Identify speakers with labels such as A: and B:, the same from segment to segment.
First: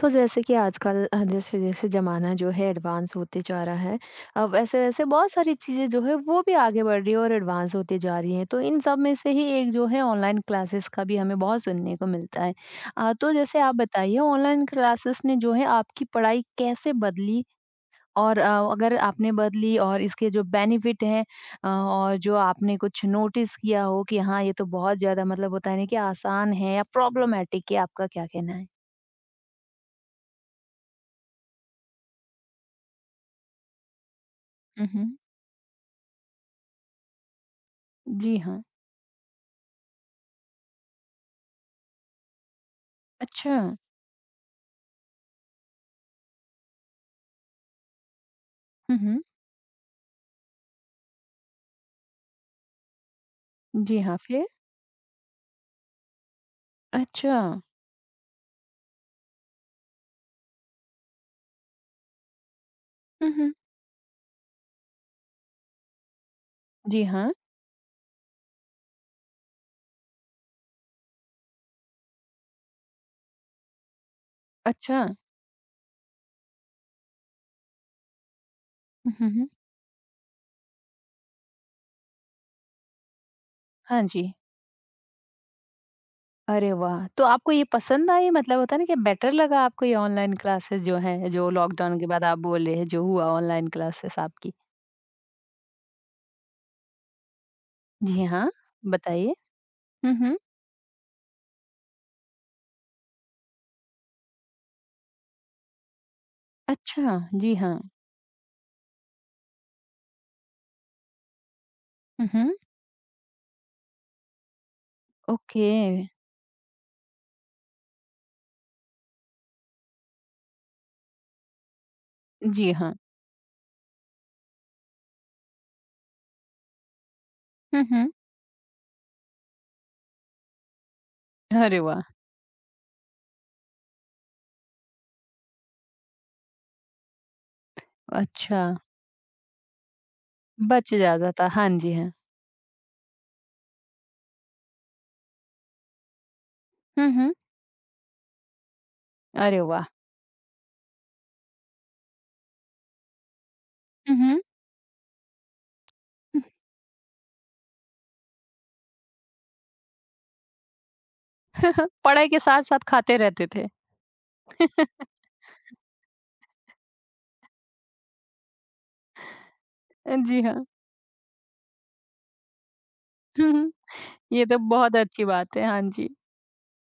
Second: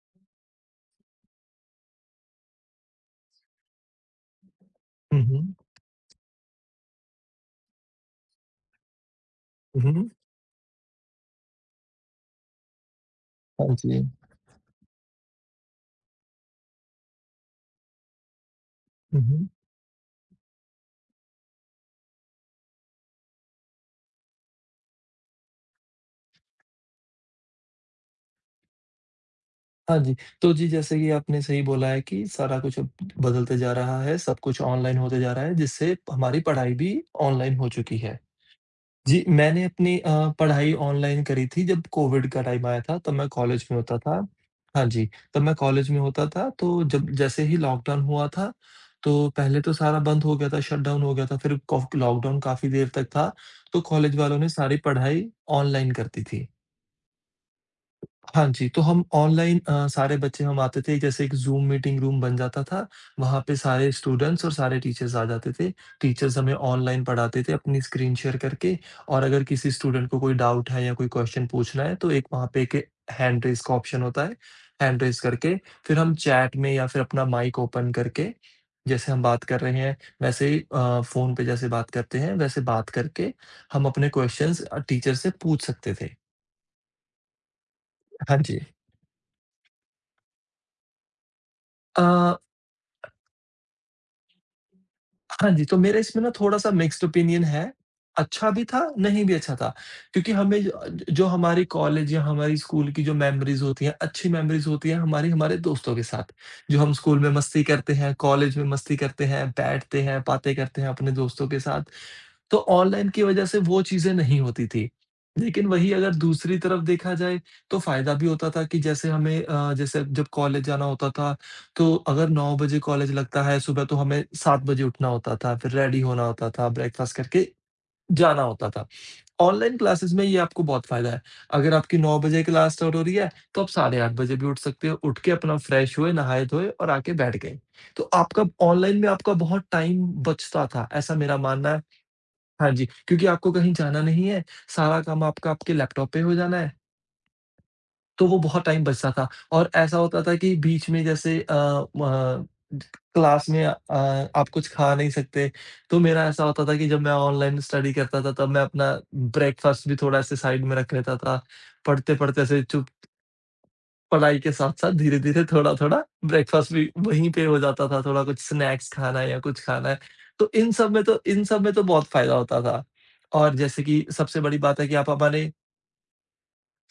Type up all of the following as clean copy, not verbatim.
A: तो जैसे कि आजकल जैसे जैसे ज़माना जो है एडवांस होते जा रहा है। वैसे वैसे
B: हुँ,
A: बहुत सारी
B: हुँ।
A: चीज़ें जो है वो भी आगे बढ़ रही है और एडवांस होती जा रही हैं, तो इन सब में से ही एक
B: हुँ,
A: जो है
B: हुँ।
A: ऑनलाइन क्लासेस का भी हमें बहुत सुनने को मिलता है। तो जैसे आप
B: हाँ जी।
A: बताइए ऑनलाइन क्लासेस ने जो है आपकी पढ़ाई कैसे बदली और अगर
B: हुँ,
A: आपने
B: हुँ।
A: बदली और इसके जो बेनिफिट हैं, और जो आपने कुछ नोटिस किया हो कि हाँ ये तो बहुत ज़्यादा मतलब होता है ना कि आसान है या प्रॉब्लमेटिक है, आपका क्या कहना है?
B: हाँ जी, तो जी जैसे कि आपने सही बोला है कि सारा कुछ अब बदलते जा रहा है, सब कुछ
A: हुँ,
B: ऑनलाइन
A: हुँ।
B: होते जा रहा है जिससे हमारी पढ़ाई भी ऑनलाइन हो चुकी है।
A: जी हाँ।
B: जी, मैंने अपनी पढ़ाई ऑनलाइन करी थी जब कोविड का टाइम आया था तब मैं
A: अच्छा।
B: कॉलेज में होता था। हाँ जी, तब मैं कॉलेज में होता था तो जब जैसे ही लॉकडाउन हुआ था,
A: हुँ, हुँ।
B: तो पहले तो सारा बंद हो गया था, शटडाउन हो गया था, फिर कॉफ लॉकडाउन काफ़ी देर तक था, तो
A: जी
B: कॉलेज
A: हाँ,
B: वालों
A: फिर?
B: ने सारी पढ़ाई ऑनलाइन कर दी थी।
A: अच्छा।
B: हाँ जी, तो हम ऑनलाइन सारे बच्चे हम आते थे जैसे एक ज़ूम मीटिंग रूम बन जाता था,
A: हुँ,
B: वहाँ
A: हुँ।
B: पे सारे स्टूडेंट्स और सारे टीचर्स आ जाते थे। टीचर्स हमें
A: जी
B: ऑनलाइन
A: हाँ।
B: पढ़ाते थे अपनी स्क्रीन शेयर करके और अगर किसी स्टूडेंट को कोई डाउट है या कोई क्वेश्चन पूछना है तो एक वहाँ पे एक हैंड रेज़ का ऑप्शन होता है, हैंड
A: अच्छा।
B: रेज़ करके फिर हम चैट में या फिर अपना माइक ओपन करके जैसे
A: हुँ,
B: हम बात
A: हुँ।
B: कर रहे हैं वैसे ही फ़ोन पे जैसे बात करते हैं वैसे बात करके हम
A: हाँ
B: अपने
A: जी।
B: क्वेश्चंस टीचर से पूछ सकते थे।
A: अरे वाह! तो आपको ये पसंद आई,
B: हाँ
A: मतलब
B: जी।
A: होता है ना कि बेटर लगा आपको ये ऑनलाइन क्लासेस जो हैं, जो लॉकडाउन
B: अ
A: के बाद आप बोल रहे हैं जो हुआ ऑनलाइन क्लासेस आपकी?
B: हाँ जी, तो मेरा इसमें ना थोड़ा-सा मिक्स्ड ओपिनियन है।
A: जी हाँ,
B: अच्छा भी था, नहीं भी
A: बताइए।
B: अच्छा था।
A: हुँ,
B: क्योंकि
A: हुँ।
B: हमें जो हमारी कॉलेज या हमारी स्कूल की जो मेमोरीज़ होती हैं, अच्छी मेमोरीज़ होती हैं हमारी हमारे दोस्तों के साथ। जो हम
A: अच्छा,
B: स्कूल में
A: जी
B: मस्ती
A: हाँ।
B: करते हैं, कॉलेज में मस्ती करते हैं, बैठते हैं, बातें करते हैं अपने दोस्तों के साथ।
A: हुँ, हुँ।
B: तो ऑनलाइन की वजह से वो चीज़ें नहीं होती थी। लेकिन
A: ओके।
B: वही अगर दूसरी तरफ देखा जाए, तो फ़ायदा भी होता था कि जैसे हमें जैसे जब कॉलेज जाना होता था तो अगर 9
A: जी
B: बजे
A: हाँ।
B: कॉलेज लगता है, सुबह तो हमें 7 बजे उठना होता था, फिर रेडी होना होता था, ब्रेकफ़ास्ट करके
A: हुँ, हुँ।
B: जाना होता था। ऑनलाइन क्लासेस में ये आपको बहुत फ़ायदा है। अगर
A: अरे
B: आपकी
A: वाह!
B: 9 बजे क्लास स्टार्ट हो रही है, तो आप साढ़े 8 बजे भी उठ सकते हो, उठ के अपना फ्रेश हुए, नहाए-धोए और आके बैठ गए। तो आपका
A: अच्छा,
B: ऑनलाइन में आपका बहुत टाइम बचता था,
A: बच
B: ऐसा
A: जाता
B: मेरा
A: था। हाँ
B: मानना है।
A: जी, हाँ।
B: हाँ जी, क्योंकि आपको कहीं जाना नहीं है, सारा काम आपका आपके लैपटॉप पे हो जाना है।
A: हुँ, हुँ।
B: तो वो बहुत टाइम बचता था
A: अरे
B: और
A: वाह!
B: ऐसा होता था कि बीच में जैसे अ, म क्लास में
A: हुँ, हुँ।
B: आप कुछ खा नहीं सकते, तो मेरा ऐसा होता था कि जब मैं ऑनलाइन स्टडी करता था, तब मैं अपना ब्रेकफ़ास्ट भी थोड़ा ऐसे साइड में रख लेता था।
A: पढ़ाई के
B: पढ़ते-पढ़ते ऐसे
A: साथ-साथ
B: चुप
A: खाते रहते थे।
B: पढ़ाई के साथ-साथ धीरे-धीरे थोड़ा-थोड़ा ब्रेकफ़ास्ट भी वहीं पे हो जाता था, थोड़ा कुछ स्नैक्स खाना है या कुछ खाना है।
A: जी हाँ।
B: इन सब में तो बहुत फ़ायदा होता था।
A: हुँ,
B: और
A: हुँ।
B: जैसे कि
A: ये तो बहुत अच्छी बात है। हाँ जी।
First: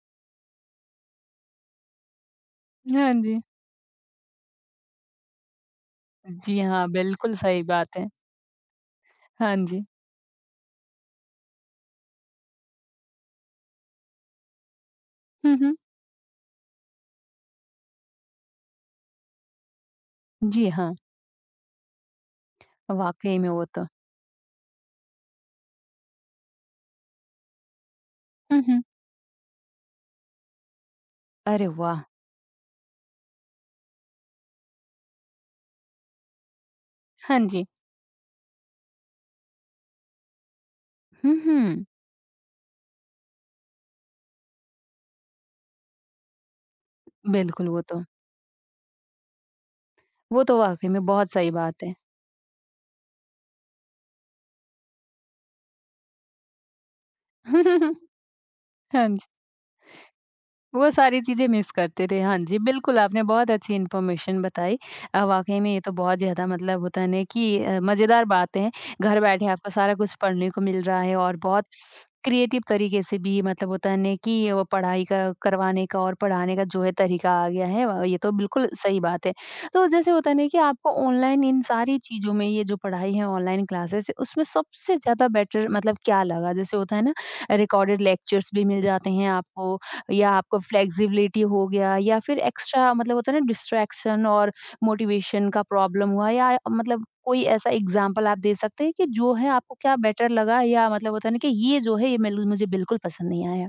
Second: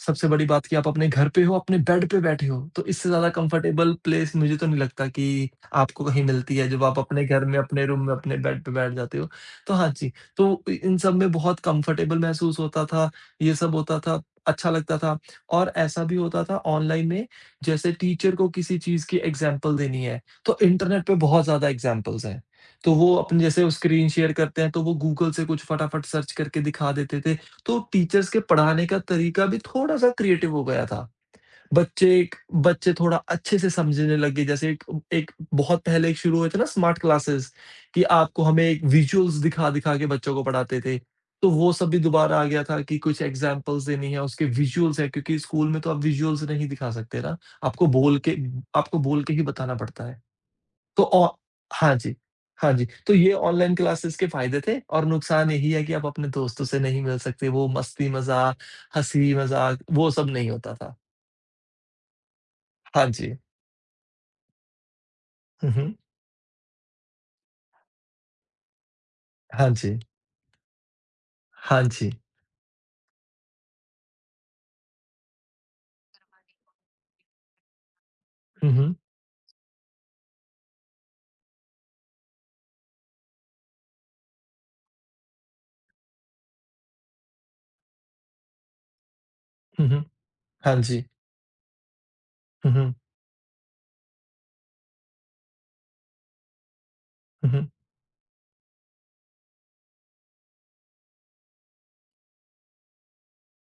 B: सबसे बड़ी बात कि आप अपने घर पे हो, अपने बेड पे बैठे हो, तो इससे
A: हाँ
B: ज़्यादा
A: जी।
B: कंफर्टेबल प्लेस मुझे तो नहीं लगता कि आपको कहीं मिलती
A: जी
B: है, जब
A: हाँ,
B: आप अपने
A: बिल्कुल
B: घर में,
A: सही
B: अपने
A: बात
B: रूम
A: है।
B: में, अपने बेड पे बैठ जाते हो।
A: हाँ
B: तो
A: जी।
B: हाँ जी, तो इ इन सब में बहुत कंफर्टेबल महसूस होता था, ये सब होता था, अच्छा लगता था
A: हुँ,
B: और
A: हुँ।
B: ऐसा भी होता था ऑनलाइन में जैसे टीचर को किसी चीज़ की एग्ज़ाम्पल देनी है, तो
A: जी हाँ,
B: इंटरनेट पे बहुत ज़्यादा एग्ज़ाम्पल्स हैं। तो वो
A: वाक़ई
B: अपने
A: में वो
B: जैसे
A: तो।
B: स्क्रीन शेयर करते हैं, तो वो गूगल से कुछ फटाफट सर्च करके दिखा देते थे तो टीचर्स के
A: हुँ, हुँ।
B: पढ़ाने का तरीका भी थोड़ा-सा क्रिएटिव हो गया था।
A: अरे वाह!
B: बच्चे एक बच्चे थोड़ा अच्छे से समझने लगे जैसे एक एक बहुत पहले एक शुरू हुए थे ना स्मार्ट
A: हाँ
B: क्लासेस
A: जी।
B: कि आपको हमें एक विजुअल्स दिखा-दिखा के बच्चों को पढ़ाते थे।
A: हुँ,
B: तो वो
A: हुँ।
B: सब भी दोबारा आ गया था कि कुछ एग्ज़ाम्पल्स देनी है, उसके विजुअल्स है क्योंकि स्कूल में तो आप विजुअल्स नहीं दिखा सकते ना,
A: बिल्कुल वो
B: आपको
A: तो।
B: बोल के आपको बोल के ही बताना पड़ता है।
A: वो तो वाक़ई
B: तो
A: में
B: औ
A: बहुत सही बात है।
B: हाँ जी। हाँ जी, तो ये ऑनलाइन क्लासेस के फ़ायदे थे और नुकसान यही है कि आप अपने दोस्तों से नहीं मिल सकते, वो मस्ती-मज़ाक,
A: हाँ जी।
B: हँसी-मज़ाक वो सब नहीं होता
A: वो
B: था।
A: सारी चीज़ें मिस करते थे। हाँ जी, बिल्कुल
B: हाँ
A: आपने
B: जी।
A: बहुत अच्छी इन्फॉर्मेशन बताई। वाक़ई में
B: हुँ,
A: ये तो
B: हुँ।
A: बहुत ज़्यादा मतलब होता है ना कि मज़ेदार बातें हैं। घर बैठे आपको
B: हाँ
A: सारा
B: जी।
A: कुछ पढ़ने को मिल रहा है और बहुत
B: हाँ जी।
A: क्रिएटिव तरीके से भी मतलब होता है ना कि वो पढ़ाई का करवाने का और पढ़ाने का जो है तरीका आ गया है। व ये तो बिल्कुल
B: हुँ, हुँ।
A: सही बात है। तो जैसे होता है ना कि आपको ऑनलाइन इन सारी चीज़ों में ये जो पढ़ाई है ऑनलाइन क्लासेस उसमें सबसे ज़्यादा बेटर मतलब क्या लगा? जैसे होता है ना, रिकॉर्डेड लेक्चर्स भी मिल जाते हैं आपको
B: हुँ, हुँ।
A: या आपको
B: हाँ जी।
A: फ्लेक्सिबिलिटी हो गया या फिर
B: हुँ,
A: एक्स्ट्रा
B: हुँ।
A: मतलब होता है ना डिस्ट्रैक्शन और मोटिवेशन का प्रॉब्लम हुआ, या मतलब कोई
B: हुँ, हुँ।
A: ऐसा एग्जाम्पल आप दे सकते हैं कि जो है आपको क्या बेटर लगा या मतलब होता है ना कि ये जो है ये मुझे बिल्कुल पसंद नहीं आया।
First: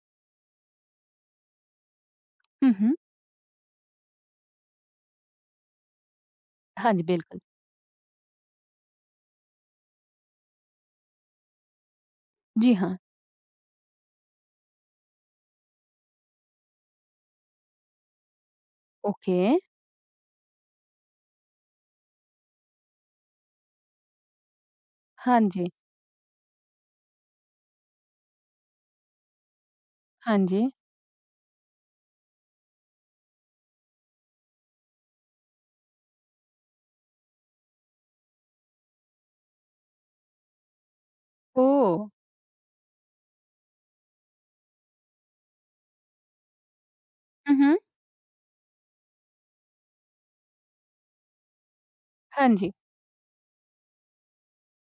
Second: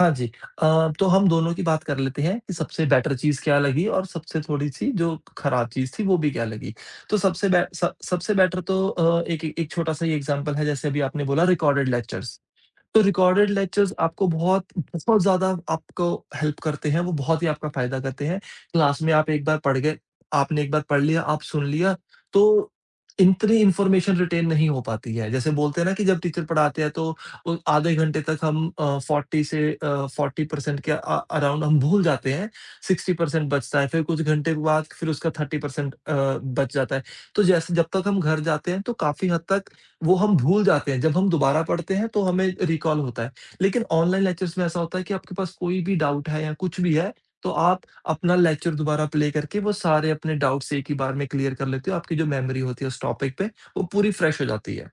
B: हाँ जी। तो हम दोनों की बात कर लेते हैं कि
A: हुँ,
B: सबसे
A: हुँ,
B: बेटर चीज़ क्या लगी और सबसे थोड़ी-सी जो खराब चीज़ थी, वो भी क्या लगी।
A: हाँ जी,
B: तो
A: बिल्कुल।
B: सबसे बे स सबसे बेटर तो एक एक छोटा-सा ही एग्ज़ाम्पल है, जैसे अभी आपने बोला रिकॉर्डेड लेक्चर्स।
A: जी हाँ,
B: तो रिकॉर्डेड लेक्चर्स आपको बहुत बहुत ज़्यादा आपको हेल्प करते हैं, वो बहुत ही आपका फ़ायदा करते हैं। क्लास में आप
A: ओके।
B: एक बार पढ़ गए, आपने एक बार पढ़ लिया, आप सुन लिया, तो इतनी इन्फॉर्मेशन रिटेन नहीं हो पाती है।
A: हाँ
B: जैसे
A: जी,
B: बोलते हैं ना कि जब टीचर पढ़ाते हैं तो वो आधे घंटे तक हम 40 से
A: हाँ जी।
B: 40% के अराउंड हम भूल जाते हैं, 60% बचता है, फिर कुछ घंटे के बाद फिर उसका 30% बच जाता है। तो जैसे जब तक हम घर जाते हैं तो काफ़ी हद तक वो हम भूल जाते हैं, जब हम दोबारा पढ़ते
A: ओह!
B: हैं तो हमें रिकॉल होता है। लेकिन ऑनलाइन लेक्चर्स में ऐसा होता है कि आपके पास कोई भी डाउट है या कुछ भी है, तो
A: हुँ, हुँ,
B: आप अपना लेक्चर दोबारा प्ले करके वो सारे अपने डाउट्स एक ही बार में क्लियर कर लेते हो। आपकी जो
A: हाँ
B: मेमोरी
A: जी।
B: होती है उस टॉपिक पे, वो पूरी फ्रेश हो जाती है।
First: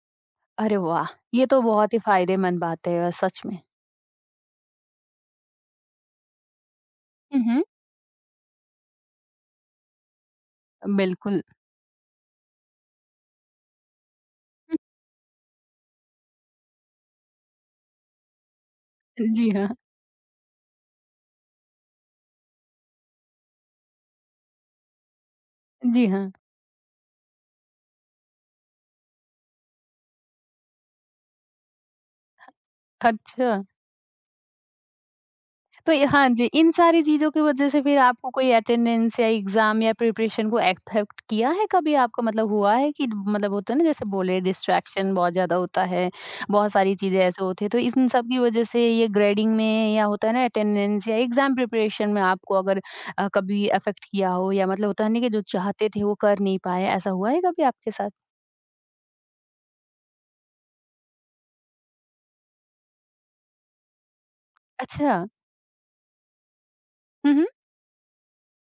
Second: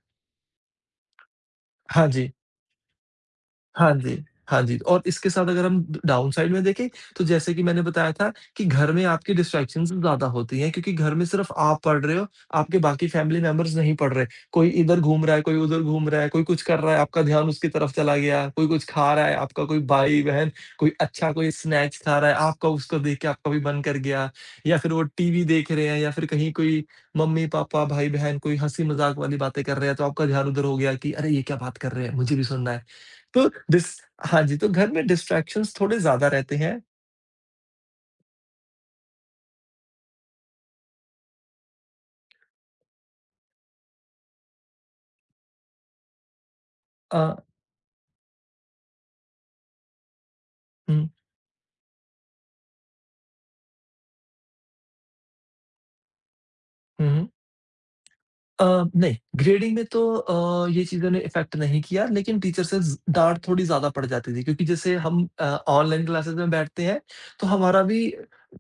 A: अरे वाह! ये तो बहुत ही
B: हाँ जी।
A: फ़ायदेमंद बात है सच में।
B: हाँ जी, हाँ जी। और इसके साथ अगर हम ड डाउनसाइड में देखें, तो
A: हुँ,
B: जैसे
A: हुँ,
B: कि मैंने बताया था कि घर में आपकी डिस्ट्रैक्शंस ज़्यादा होती हैं क्योंकि घर में
A: बिल्कुल।
B: सिर्फ़ आप पढ़ रहे हो, आपके बाकी फैमिली मेंबर्स नहीं पढ़ रहे। कोई इधर घूम रहा है, कोई उधर घूम रहा है, कोई कुछ कर रहा है, आपका ध्यान उसकी तरफ चला गया, कोई कुछ खा रहा है,
A: जी
B: आपका
A: हाँ,
B: कोई भाई-बहन कोई अच्छा कोई स्नैक्स खा रहा है, आपका उसको देख के आपका भी मन कर गया या फिर वो टीवी देख रहे हैं
A: जी
B: या फिर
A: हाँ।
B: कहीं कोई मम्मी-पापा, भाई-बहन कोई हँसी-मज़ाक वाली बातें कर रहे हैं, तो आपका ध्यान उधर हो गया कि अरे! ये क्या बात कर रहे हैं, मुझे भी सुनना है। तो
A: अच्छा।
B: डिस हाँ जी, तो घर में डिस्ट्रैक्शंस
A: तो
B: थोड़े
A: ये हाँ
B: ज़्यादा
A: जी,
B: रहते
A: इन
B: हैं।
A: सारी चीज़ों की वजह से फिर आपको कोई अटेंडेंस या एग्ज़ाम या प्रिपरेशन को अफेक्ट किया है कभी आपका, मतलब हुआ है कि मतलब होता है ना, जैसे बोले डिस्ट्रैक्शन बहुत ज़्यादा होता है, बहुत सारी चीज़ें
B: अ,
A: ऐसे होती हैं, तो इन सब की वजह से ये ग्रेडिंग में या होता है ना अटेंडेंस
B: हुँ,
A: या एग्ज़ाम प्रिपरेशन में आपको अगर कभी अफेक्ट किया हो या मतलब होता है ना कि जो चाहते थे वो कर नहीं पाए, ऐसा
B: हुँ।
A: हुआ है कभी आपके साथ?
B: अ, नहीं, ग्रेडिंग में तो ये चीज़ों ने इफ़ेक्ट नहीं किया, लेकिन टीचर से ज़ डाँट थोड़ी ज़्यादा पड़ जाती थी क्योंकि जैसे
A: अच्छा।
B: हम ऑनलाइन क्लासेज़ में बैठते हैं,
A: हुँ, हुँ।
B: तो हमारा भी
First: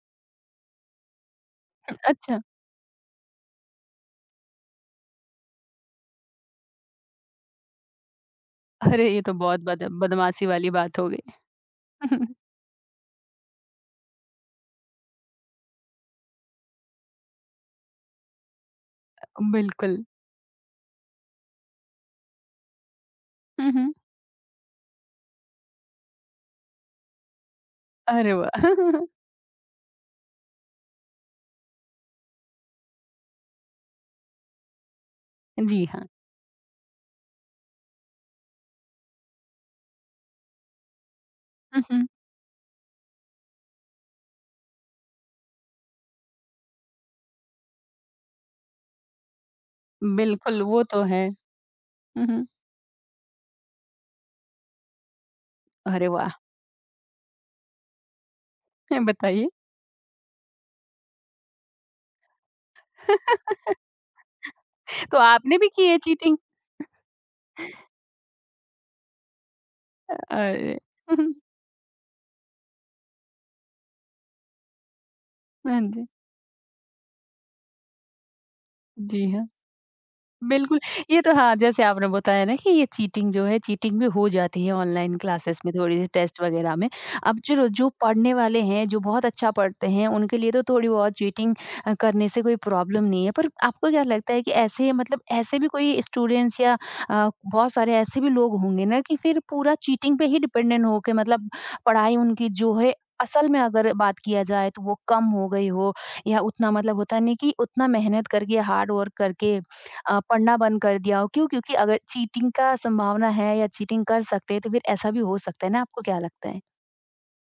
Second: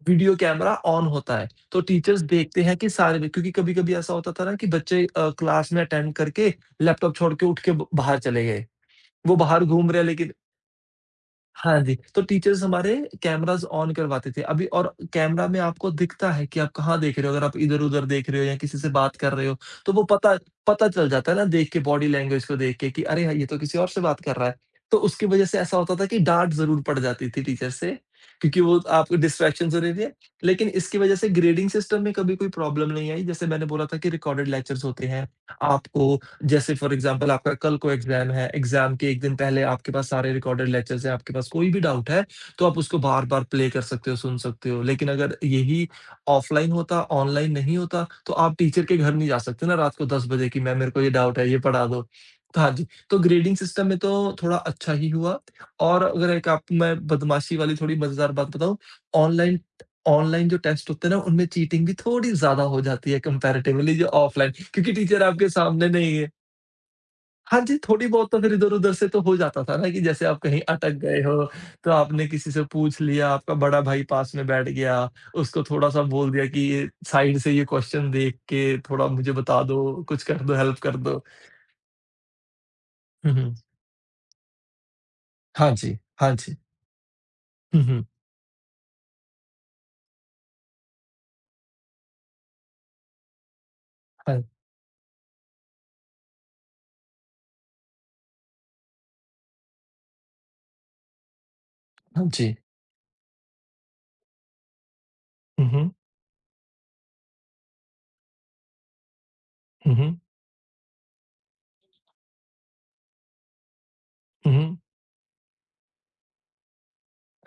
B: वीडियो कैमरा ऑन होता है। तो टीचर्स
A: अच्छा।
B: देखते हैं कि सारे बच क्योंकि कभी-कभी ऐसा होता था ना कि बच्चे क्लास में अटेंड करके लैपटॉप छोड़ के उठ के ब बाहर चले गए।
A: अरे! ये तो
B: वो
A: बहुत
B: बाहर
A: बद
B: घूम रहे हैं लेकिन
A: बदमाशी वाली बात हो गई।
B: हाँ जी, तो टीचर्स हमारे कैमराज़ ऑन करवाते थे। अभी और कैमरा में आपको दिखता है कि आप कहाँ देख रहे हो, अगर आप इधर-उधर देख रहे हो या किसी से बात कर रहे हो, तो
A: बिल्कुल।
B: वो पता पता चल जाता है ना देख के, बॉडी लैंग्वेज को देख के कि अरे! हाँ, ये तो
A: हुँ,
B: किसी और
A: हुँ।
B: से बात कर रहा है। तो उसकी वज़ह से ऐसा होता था कि डाँट ज़रूर पड़ जाती थी टीचर से,
A: अरे वाह!
B: क्योंकि वो आपको डिस्ट्रैक्शन ज़रूरी है। लेकिन इसकी वज़ह से ग्रेडिंग सिस्टम में कभी कोई प्रॉब्लम नहीं आई। जैसे मैंने बोला था कि रिकॉर्डेड लेक्चर्स होते हैं,
A: जी हाँ।
B: आपको जैसे फ़ॉर एग्ज़ाम्पल आपका कल को एग्ज़ाम है, एग्ज़ाम के 1 दिन पहले आपके पास सारे रिकॉर्डेड लेक्चर्स हैं, आपके पास कोई भी
A: हुँ, हुँ।
B: डाउट है, तो आप उसको बार-बार प्ले कर सकते हो, सुन सकते हो। लेकिन अगर यही ऑफ़लाइन होता, ऑनलाइन नहीं होता, तो आप टीचर के घर नहीं जा सकते ना रात को 10 बजे कि
A: बिल्कुल,
B: मैम
A: वो
B: मेरे
A: तो
B: को ये
A: है।
B: डाउट है, ये पढ़ा दो।
A: हुँ, हुँ।
B: तो हाँ जी, तो ग्रेडिंग सिस्टम में तो थोड़ा अच्छा ही हुआ और
A: अरे वाह!
B: अगर एक आप मैं बदमाशी वाली थोड़ी मज़ेदार बात बताऊँ,
A: बताइए?
B: ऑनलाइन ऑनलाइन जो टेस्ट होते हैं ना, उनमें चीटिंग भी थोड़ी ज़्यादा हो जाती है कंपैरेटिवली जो ऑफ़लाइन क्योंकि
A: तो
B: टीचर आपके
A: आपने भी की
B: सामने
A: है
B: नहीं है।
A: चीटिंग?
B: हाँ जी, थोड़ी बहुत तो फिर इधर-उधर से तो हो जाता था ना कि जैसे आप कहीं
A: अरे!
B: अटक
A: हुँ,
B: गए
A: हुँ।
B: हो, तो आपने किसी से पूछ लिया, आपका बड़ा भाई पास में बैठ गया, उसको
A: हाँ
B: थोड़ा-सा
A: जी।
B: बोल दिया कि ये साइड से ये क्वेश्चन देख के थोड़ा
A: जी
B: मुझे
A: हाँ।
B: बता दो, कुछ कर दो,
A: बिल्कुल,
B: हेल्प कर
A: ये
B: दो।
A: तो हाँ, जैसे आपने बताया ना कि ये चीटिंग
B: हुँ,
A: जो
B: हुँ।
A: है, चीटिंग भी हो जाती है ऑनलाइन क्लासेस में
B: हाँ जी,
A: थोड़ी-सी
B: हाँ
A: टेस्ट
B: जी।
A: वगैरह में। अब जो
B: हुँ,
A: जो
B: हुँ।
A: पढ़ने वाले हैं, जो बहुत अच्छा पढ़ते हैं, उनके लिए तो थोड़ी बहुत चीटिंग करने से कोई प्रॉब्लम नहीं है। पर आपको क्या लगता है
B: हाँ,
A: कि ऐसे मतलब ऐसे भी कोई स्टूडेंट्स या बहुत सारे ऐसे भी लोग होंगे ना कि फिर पूरा चीटिंग पे ही डिपेंडेंट हो के मतलब पढ़ाई
B: हाँ
A: उनकी
B: जी।
A: जो है असल में अगर बात किया जाए तो वो कम हो गई
B: हुँ, हुँ।
A: हो या उतना मतलब होता नहीं कि उतना मेहनत करके हार्ड वर्क करके
B: हुँ, हुँ।
A: पढ़ना बंद कर दिया हो, क्यों? क्योंकि अगर चीटिंग का संभावना है या चीटिंग कर सकते
B: हुँ,
A: हैं तो
B: हुँ।
A: फिर ऐसा भी हो सकता है ना, आपको क्या लगता है?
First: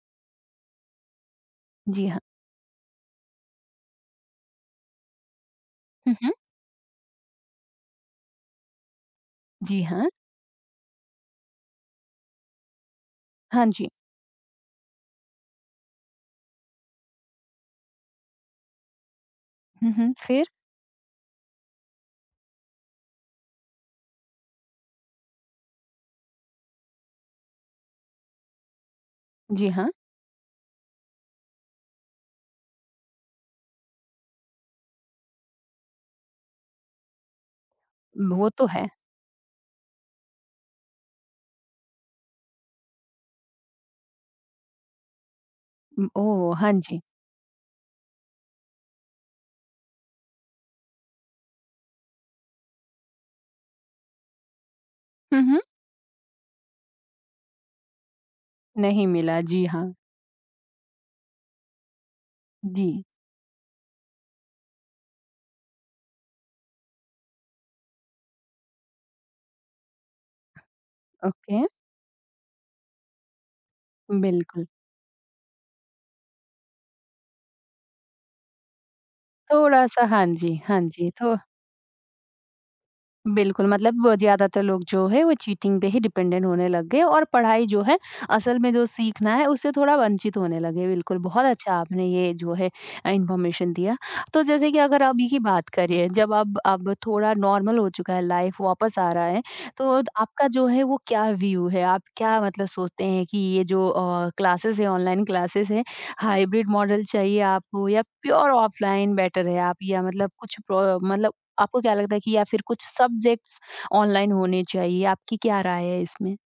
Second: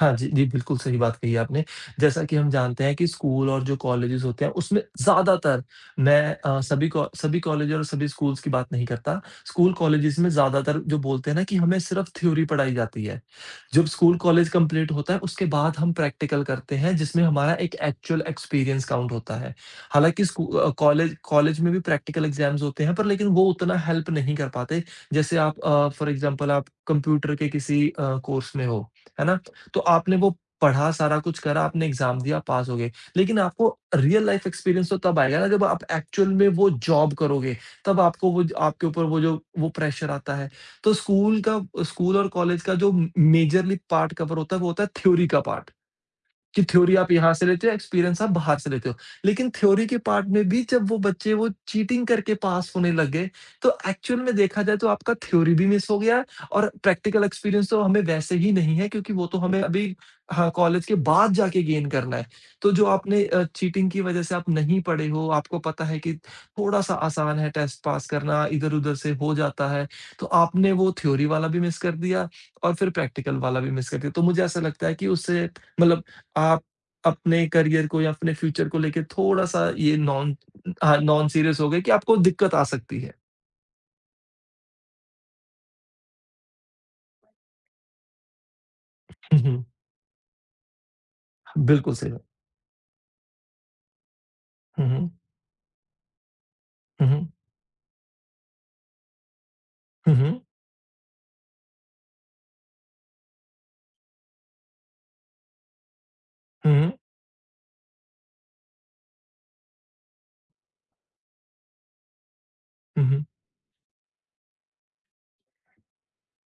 B: हाँ जी, जी, बिल्कुल सही बात कही आपने।
A: जी हाँ।
B: जैसा कि हम जानते हैं कि स्कूल और जो कॉलेजेज़ होते हैं, उसमें ज़्यादातर
A: हुँ,
B: मैं
A: हुँ।
B: अ, सभी कॉ सभी कॉलेज और सभी स्कूल्स की बात नहीं करता। स्कूल
A: जी हाँ।
B: कॉलेजेज़ में ज़्यादातर जो बोलते हैं ना कि हमें सिर्फ़ थ्योरी पढ़ाई जाती है।
A: हाँ
B: जब
A: जी।
B: स्कूल कॉलेज कंप्लीट होता है, उसके बाद हम प्रैक्टिकल करते हैं, जिसमें हमारा एक एक्चुअल एक्सपीरियंस काउंट होता है।
A: हुँ, हुँ।
B: हालाँकि
A: फिर?
B: कॉलेज कॉलेज में भी प्रैक्टिकल एग्ज़ाम्स होते हैं, पर लेकिन वो उतना हेल्प नहीं कर पाते। जैसे फॉर एग्ज़ाम्पल आप कंप्यूटर के किसी कोर्स में हो, है ना?
A: जी
B: तो
A: हाँ।
B: आपने वो पढ़ा, सारा कुछ करा, आपने एग्ज़ाम दिया, पास हो गए। लेकिन आपको रियल लाइफ़ एक्सपीरियंस तो तब आएगा ना जब आप एक्चुअल में वो जॉब करोगे, तब आपको वो
A: वो
B: ज
A: तो है।
B: आपके ऊपर वो प्रेशर आता है। तो स्कूल और कॉलेज का जो म मेजरली पार्ट कवर होता है, वो होता है थ्योरी का पार्ट।
A: उम, ओह!
B: कि
A: हाँ
B: थ्योरी
A: जी।
B: आप यहाँ से लेते हो, एक्सपीरियंस आप बाहर से लेते हो। लेकिन थ्योरी के पार्ट में भी जब वो बच्चे वो चीटिंग करके पास होने लग गए, तो एक्चुअल में देखा जाए तो आपका
A: हुँ,
B: थ्योरी
A: हुँ।
B: भी मिस हो गया है और प्रैक्टिकल एक्सपीरियंस तो हमें वैसे ही नहीं है
A: नहीं
B: क्योंकि वो तो
A: मिला।
B: हमें
A: जी हाँ।
B: अभी, हाँ, कॉलेज के बाद जाके गेन करना है। तो जो
A: जी।
B: आपने चीटिंग की वजह से आप नहीं पढ़े हो, आपको पता है कि थोड़ा-सा आसान है टेस्ट पास करना, इधर-उधर से हो जाता है, तो आपने वो थ्योरी वाला
A: ओके।
B: भी मिस कर दिया और फिर प्रैक्टिकल वाला भी मिस कर दिया। तो मुझे ऐसा
A: बिल्कुल।
B: लगता है कि उससे मतलब आप अपने करियर को या अपने फ्यूचर को लेके थोड़ा-सा ये
A: थोड़ा-सा हाँ
B: नॉन
A: जी, हाँ
B: हाँ,
A: जी।
B: नॉन
A: थो
B: सीरियस हो गए कि आपको दिक्कत आ सकती है।
A: बिल्कुल, मतलब ज़्यादातर लोग जो है वो चीटिंग पे ही डिपेंडेंट होने लग गए और पढ़ाई जो है असल में जो सीखना
B: हुँ,
A: है
B: हुँ।
A: उससे थोड़ा वंचित होने लगे, बिल्कुल बहुत अच्छा
B: बिल्कुल
A: आपने
B: सही बात।
A: ये जो है इन्फॉर्मेशन दिया। तो जैसे कि
B: हुँ,
A: अगर
B: हुँ।
A: अभी की बात करें, जब अब
B: हुँ, हुँ।
A: थोड़ा नॉर्मल हो चुका है, लाइफ वापस आ रहा है, तो
B: हुँ, हुँ।
A: आपका जो है वो क्या व्यू है? आप क्या मतलब सोचते हैं कि ये जो क्लासेस है ऑनलाइन क्लासेस है, हाइब्रिड
B: हुँ, हुँ।
A: मॉडल चाहिए आपको या प्योर ऑफलाइन बेटर है आप या मतलब कुछ प्रो मतलब आपको क्या लगता है कि या फिर कुछ
B: हुँ, हुँ।
A: सब्जेक्ट्स ऑनलाइन होने चाहिए? आपकी क्या राय है इसमें?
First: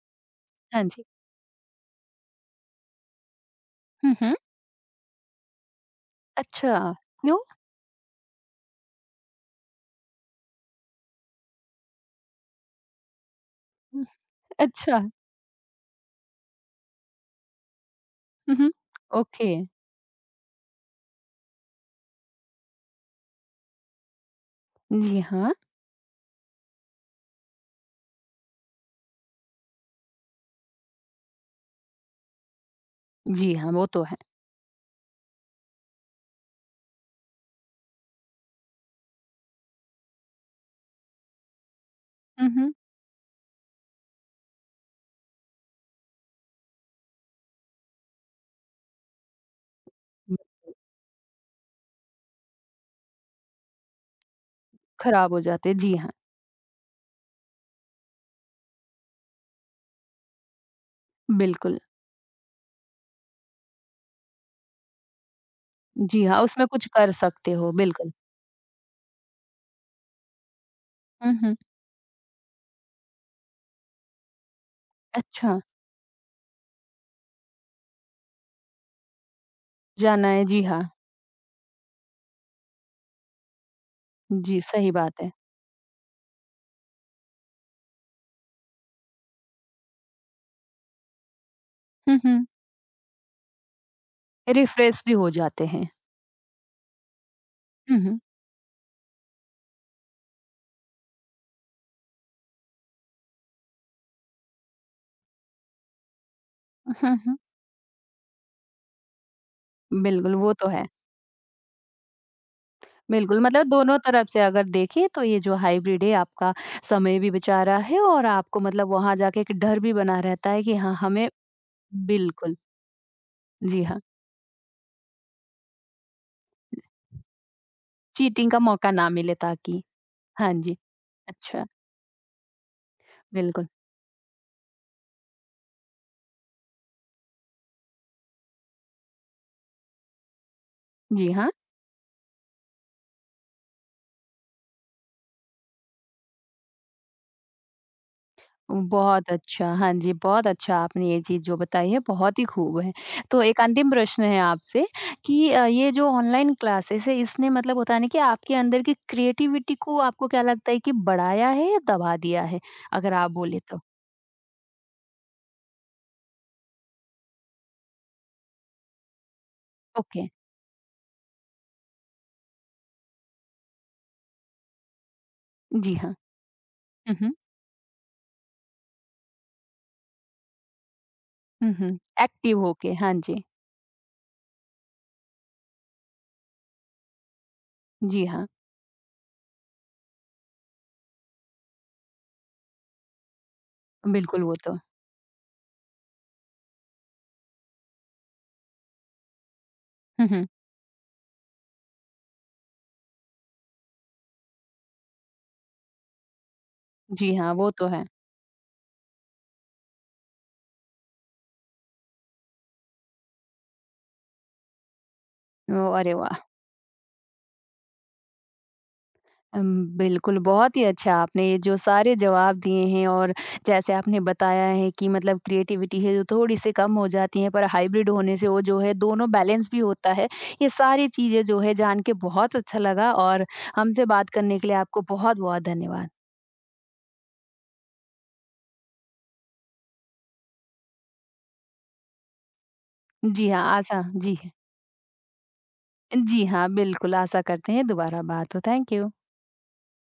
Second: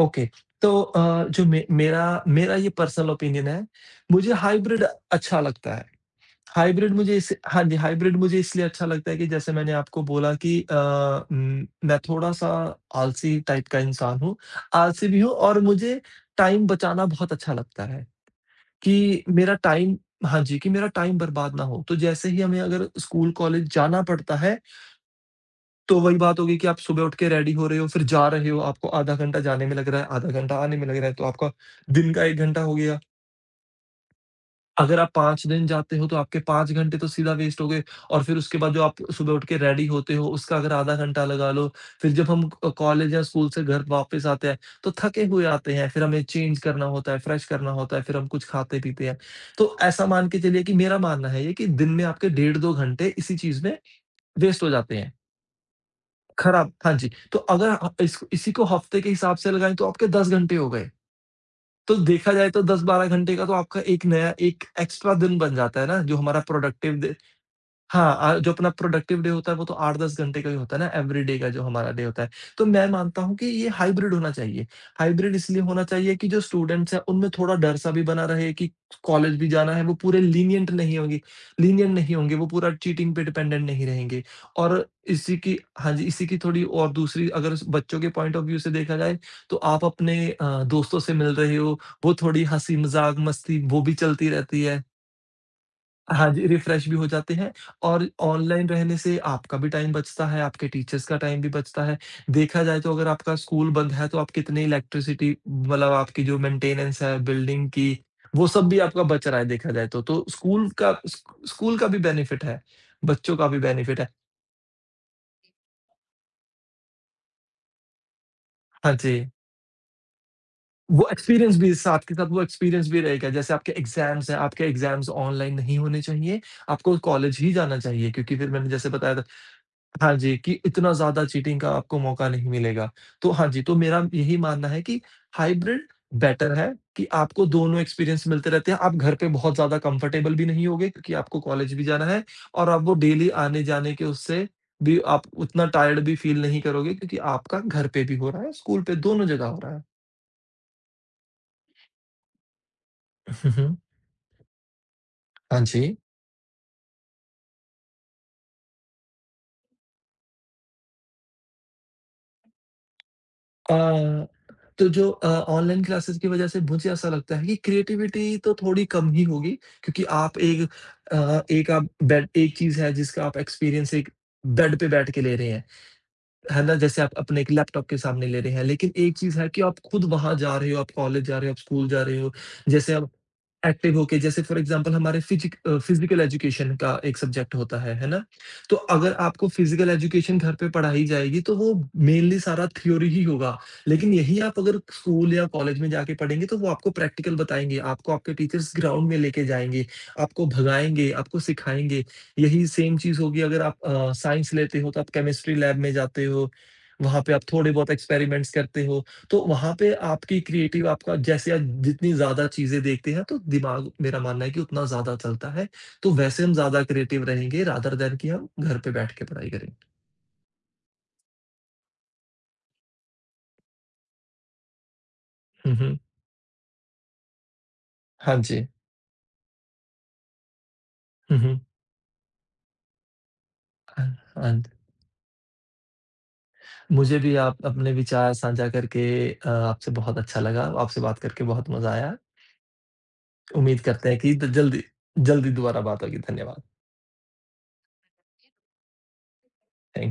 B: ओके। तो
A: हाँ जी।
B: जो मे मेरा मेरा ये पर्सनल ओपिनियन है,
A: हुँ,
B: मुझे
A: हुँ।
B: हाइब्रिड अच्छा लगता है।
A: अच्छा,
B: हाइब्रिड मुझे इस
A: क्यों?
B: हाँ जी, हाइब्रिड मुझे इसलिए अच्छा लगता है कि जैसे मैंने आपको बोला कि मैं थोड़ा-सा आलसी टाइप का
A: हुँ,
B: इंसान हूँ।
A: अच्छा।
B: आलसी भी हूँ और मुझे टाइम बचाना बहुत अच्छा लगता है।
A: हुँ, हुँ।
B: कि
A: ओके।
B: मेरा टाइम हाँ जी, कि मेरा टाइम बर्बाद ना हो। तो जैसे ही हमें अगर स्कूल, कॉलेज जाना पड़ता है,
A: जी हाँ।
B: तो वही बात होगी कि आप सुबह उठ के रेडी हो रहे हो, फिर जा रहे हो, आपको आधा घंटा जाने में लग रहा है, आधा घंटा आने में लग रहा है, तो आपका दिन का 1 घंटा हो गया।
A: जी हाँ, वो तो है।
B: अगर आप 5 दिन जाते हो तो आपके 5 घंटे तो सीधा वेस्ट हो गए और फिर उसके बाद जो आप सुबह उठ के रेडी होते हो उसका अगर आधा घंटा लगा लो, फिर जब
A: हुँ,
B: हम
A: हुँ।
B: कॉलेज या स्कूल से घर वापस आते हैं तो थके हुए आते हैं, फिर हमें चेंज करना होता है, फ्रेश करना होता है, फिर हम कुछ खाते-पीते हैं। तो ऐसा मान के चलिए कि मेरा मानना है ये कि दिन में आपके डेढ़ 2 घंटे इसी चीज़ में वेस्ट हो जाते हैं,
A: खराब हो जाते हैं। जी हाँ,
B: खराब, हाँ जी, तो अगर इस इसी को हफ्ते के हिसाब से लगाएँ तो आपके 10 घंटे हो गए।
A: बिल्कुल।
B: तो देखा जाए तो 10-12 घंटे का तो आपका एक नया एक एक्स्ट्रा दिन बन जाता है ना, जो
A: जी हाँ,
B: हमारा
A: उसमें कुछ
B: प्रोडक्टिव
A: कर
B: द
A: सकते हो, बिल्कुल।
B: हाँ, जो अपना प्रोडक्टिव डे होता है वो तो 8-10 घंटे का ही होता है ना
A: हुँ,
B: एवरीडे का
A: हुँ।
B: जो हमारा डे होता है। तो मैं मानता हूँ कि ये हाइब्रिड होना चाहिए। हाइब्रिड
A: अच्छा,
B: इसलिए होना चाहिए कि जो स्टूडेंट्स हैं उनमें थोड़ा डर सा भी बना रहे कि कॉलेज भी जाना है, वो पूरे
A: जाना है, जी
B: लीनिएंट
A: हाँ।
B: नहीं होंगे, लीनिएंट नहीं होंगे, वो पूरा चीटिंग पे डिपेंडेंट नहीं रहेंगे।
A: जी,
B: और
A: सही बात है।
B: इसी की हाँ जी, इसी की थोड़ी और दूसरी अगर स बच्चों के पॉइंट ऑफ व्यू से देखा जाए तो आप अपने दोस्तों से मिल रहे हो, वो
A: हुँ, हुँ।
B: थोड़ी हँसी-मज़ाक, मस्ती वो भी चलती रहती है।
A: रिफ्रेश भी हो जाते हैं।
B: हाँ जी, रिफ्रेश भी हो जाते हैं
A: हुँ,
B: और
A: हुँ।
B: ऑनलाइन रहने से आपका भी टाइम बचता है, आपके टीचर्स का टाइम भी बचता है। देखा जाए तो अगर आपका स्कूल बंद है तो आप कितने इलेक्ट्रिसिटी मतलब आपकी जो मेंटेनेंस
A: हुँ,
B: है
A: हुँ।
B: बिल्डिंग की, वो सब भी आपका बच रहा है देखा जाए तो। तो
A: बिल्कुल, वो तो है।
B: स्कूल का भी बेनिफिट है, बच्चों
A: बिल्कुल,
B: का भी
A: मतलब दोनों
B: बेनिफिट है।
A: तरफ से अगर देखें तो ये जो हाइब्रिड है आपका समय भी बचा रहा है और आपको मतलब
B: हाँ
A: वहाँ
B: जी,
A: जाके एक डर भी बना रहता है कि हाँ,
B: वो
A: हमें
B: एक्सपीरियंस भी साथ के साथ वो
A: बिल्कुल,
B: एक्सपीरियंस भी रहेगा। जैसे आपके
A: जी हाँ,
B: एग्ज़ाम्स हैं, आपके एग्ज़ाम्स ऑनलाइन नहीं होने चाहिए, आपको कॉलेज ही जाना चाहिए क्योंकि
A: चीटिंग
B: फिर
A: का
B: मैंने जैसे
A: मौका ना
B: बताया था,
A: मिले ताकि
B: हाँ जी,
A: हाँ
B: कि
A: जी,
B: इतना ज़्यादा चीटिंग
A: अच्छा,
B: का आपको मौका नहीं मिलेगा। तो हाँ जी,
A: बिल्कुल,
B: तो मेरा यही मानना है कि हाइब्रिड बेटर है कि आपको दोनों एक्सपीरियंस मिलते रहते हैं। आप घर पे बहुत ज़्यादा कंफर्टेबल भी नहीं होगे क्योंकि
A: जी
B: आपको
A: हाँ।
B: कॉलेज भी जाना है और आप वो डेली आने-जाने के उससे भी आप उतना टायर्ड भी फ़ील नहीं करोगे क्योंकि आपका घर पे भी हो रहा है, स्कूल पे दोनों
A: बहुत
B: जगह हो
A: अच्छा,
B: रहा है।
A: हाँ जी, बहुत अच्छा आपने ये चीज़ जो बताई है बहुत ही खूब है। तो
B: हुँ,
A: एक
B: हुँ।
A: अंतिम प्रश्न है आपसे, कि
B: हाँ
A: ये
B: जी।
A: जो ऑनलाइन क्लासेस है इसने मतलब होता है ना कि आपके अंदर की क्रिएटिविटी को आपको क्या लगता है कि बढ़ाया है या दबा दिया है? अगर आप बोले
B: अ
A: तो?
B: तो जो ऑनलाइन क्लासेस की वजह से मुझे ऐसा लगता है कि क्रिएटिविटी तो थोड़ी कम ही होगी क्योंकि
A: ओके,
B: आप एक अ, एक आप बेड एक चीज़ है जिसका आप एक्सपीरियंस एक बेड पे बैठ के ले रहे हैं।
A: जी हाँ।
B: है ना, जैसे आप
A: हुँ, हुँ।
B: अपने एक लैपटॉप के सामने ले रहे हैं, लेकिन एक चीज़ है कि आप खुद वहाँ जा रहे हो, आप कॉलेज जा रहे हो, आप
A: हुँ,
B: स्कूल
A: हुँ।
B: जा रहे हो।
A: एक्टिव होके,
B: जैसे आप
A: हाँ जी।
B: एक्टिव होके जैसे फॉर एग्ज़ाम्पल हमारे फिज़िकल एजुकेशन का एक सब्जेक्ट होता है ना?
A: जी हाँ,
B: तो अगर आपको फिज़िकल एजुकेशन घर पे पढ़ाई जाएगी, तो वो मेनली सारा थ्योरी ही होगा। लेकिन यही
A: बिल्कुल वो
B: आप
A: तो
B: अगर स्कूल या कॉलेज में जाके पढ़ेंगे, तो वो आपको प्रैक्टिकल बताएँगे, आपको आपके टीचर्स ग्राउंड में लेके जाएँगे,
A: हुँ, हुँ।
B: आपको भगाएँगे, आपको सिखाएँगे। यही सेम चीज़ होगी अगर आप साइंस लेते हो तो आप केमिस्ट्री लैब में जाते हो, वहाँ पे
A: जी
B: आप
A: हाँ, वो
B: थोड़े
A: तो
B: बहुत
A: है।
B: एक्सपेरिमेंट्स करते हो, तो वहाँ पे आपकी क्रिएटिव आपका जैसे आप जितनी ज़्यादा चीज़ें देखते हैं तो दिमाग मेरा मानना है कि उतना ज़्यादा चलता है,
A: ओ,
B: तो
A: अरे वाह!
B: वैसे हम ज़्यादा क्रिएटिव रहेंगे रादर दैन कि हम घर पे बैठ के पढ़ाई
A: उम,
B: करें।
A: बिल्कुल, बहुत ही अच्छा आपने ये जो सारे जवाब दिए हैं और जैसे आपने बताया है कि मतलब
B: हुँ, हुँ।
A: क्रिएटिविटी है जो थोड़ी-सी कम हो जाती है पर हाइब्रिड
B: हाँ,
A: होने
B: हाँ
A: से वो
B: जी।
A: जो है दोनों बैलेंस भी होता है। ये सारी
B: हुँ,
A: चीज़ें जो
B: हुँ।
A: है जान के बहुत अच्छा लगा और
B: अ,
A: हमसे बात करने के
B: अंत
A: लिए आपको बहुत-बहुत धन्यवाद।
B: मुझे भी आप अपने विचार साझा करके आपसे बहुत अच्छा लगा, आपसे बात करके बहुत मज़ा आया।
A: जी हाँ,
B: उम्मीद
A: आशा
B: करते हैं कि
A: जी,
B: द जल्दी जल्दी दोबारा बात होगी।
A: जी
B: धन्यवाद।
A: हाँ, बिल्कुल आशा करते हैं दोबारा बात हो। Thank you.
B: थैंक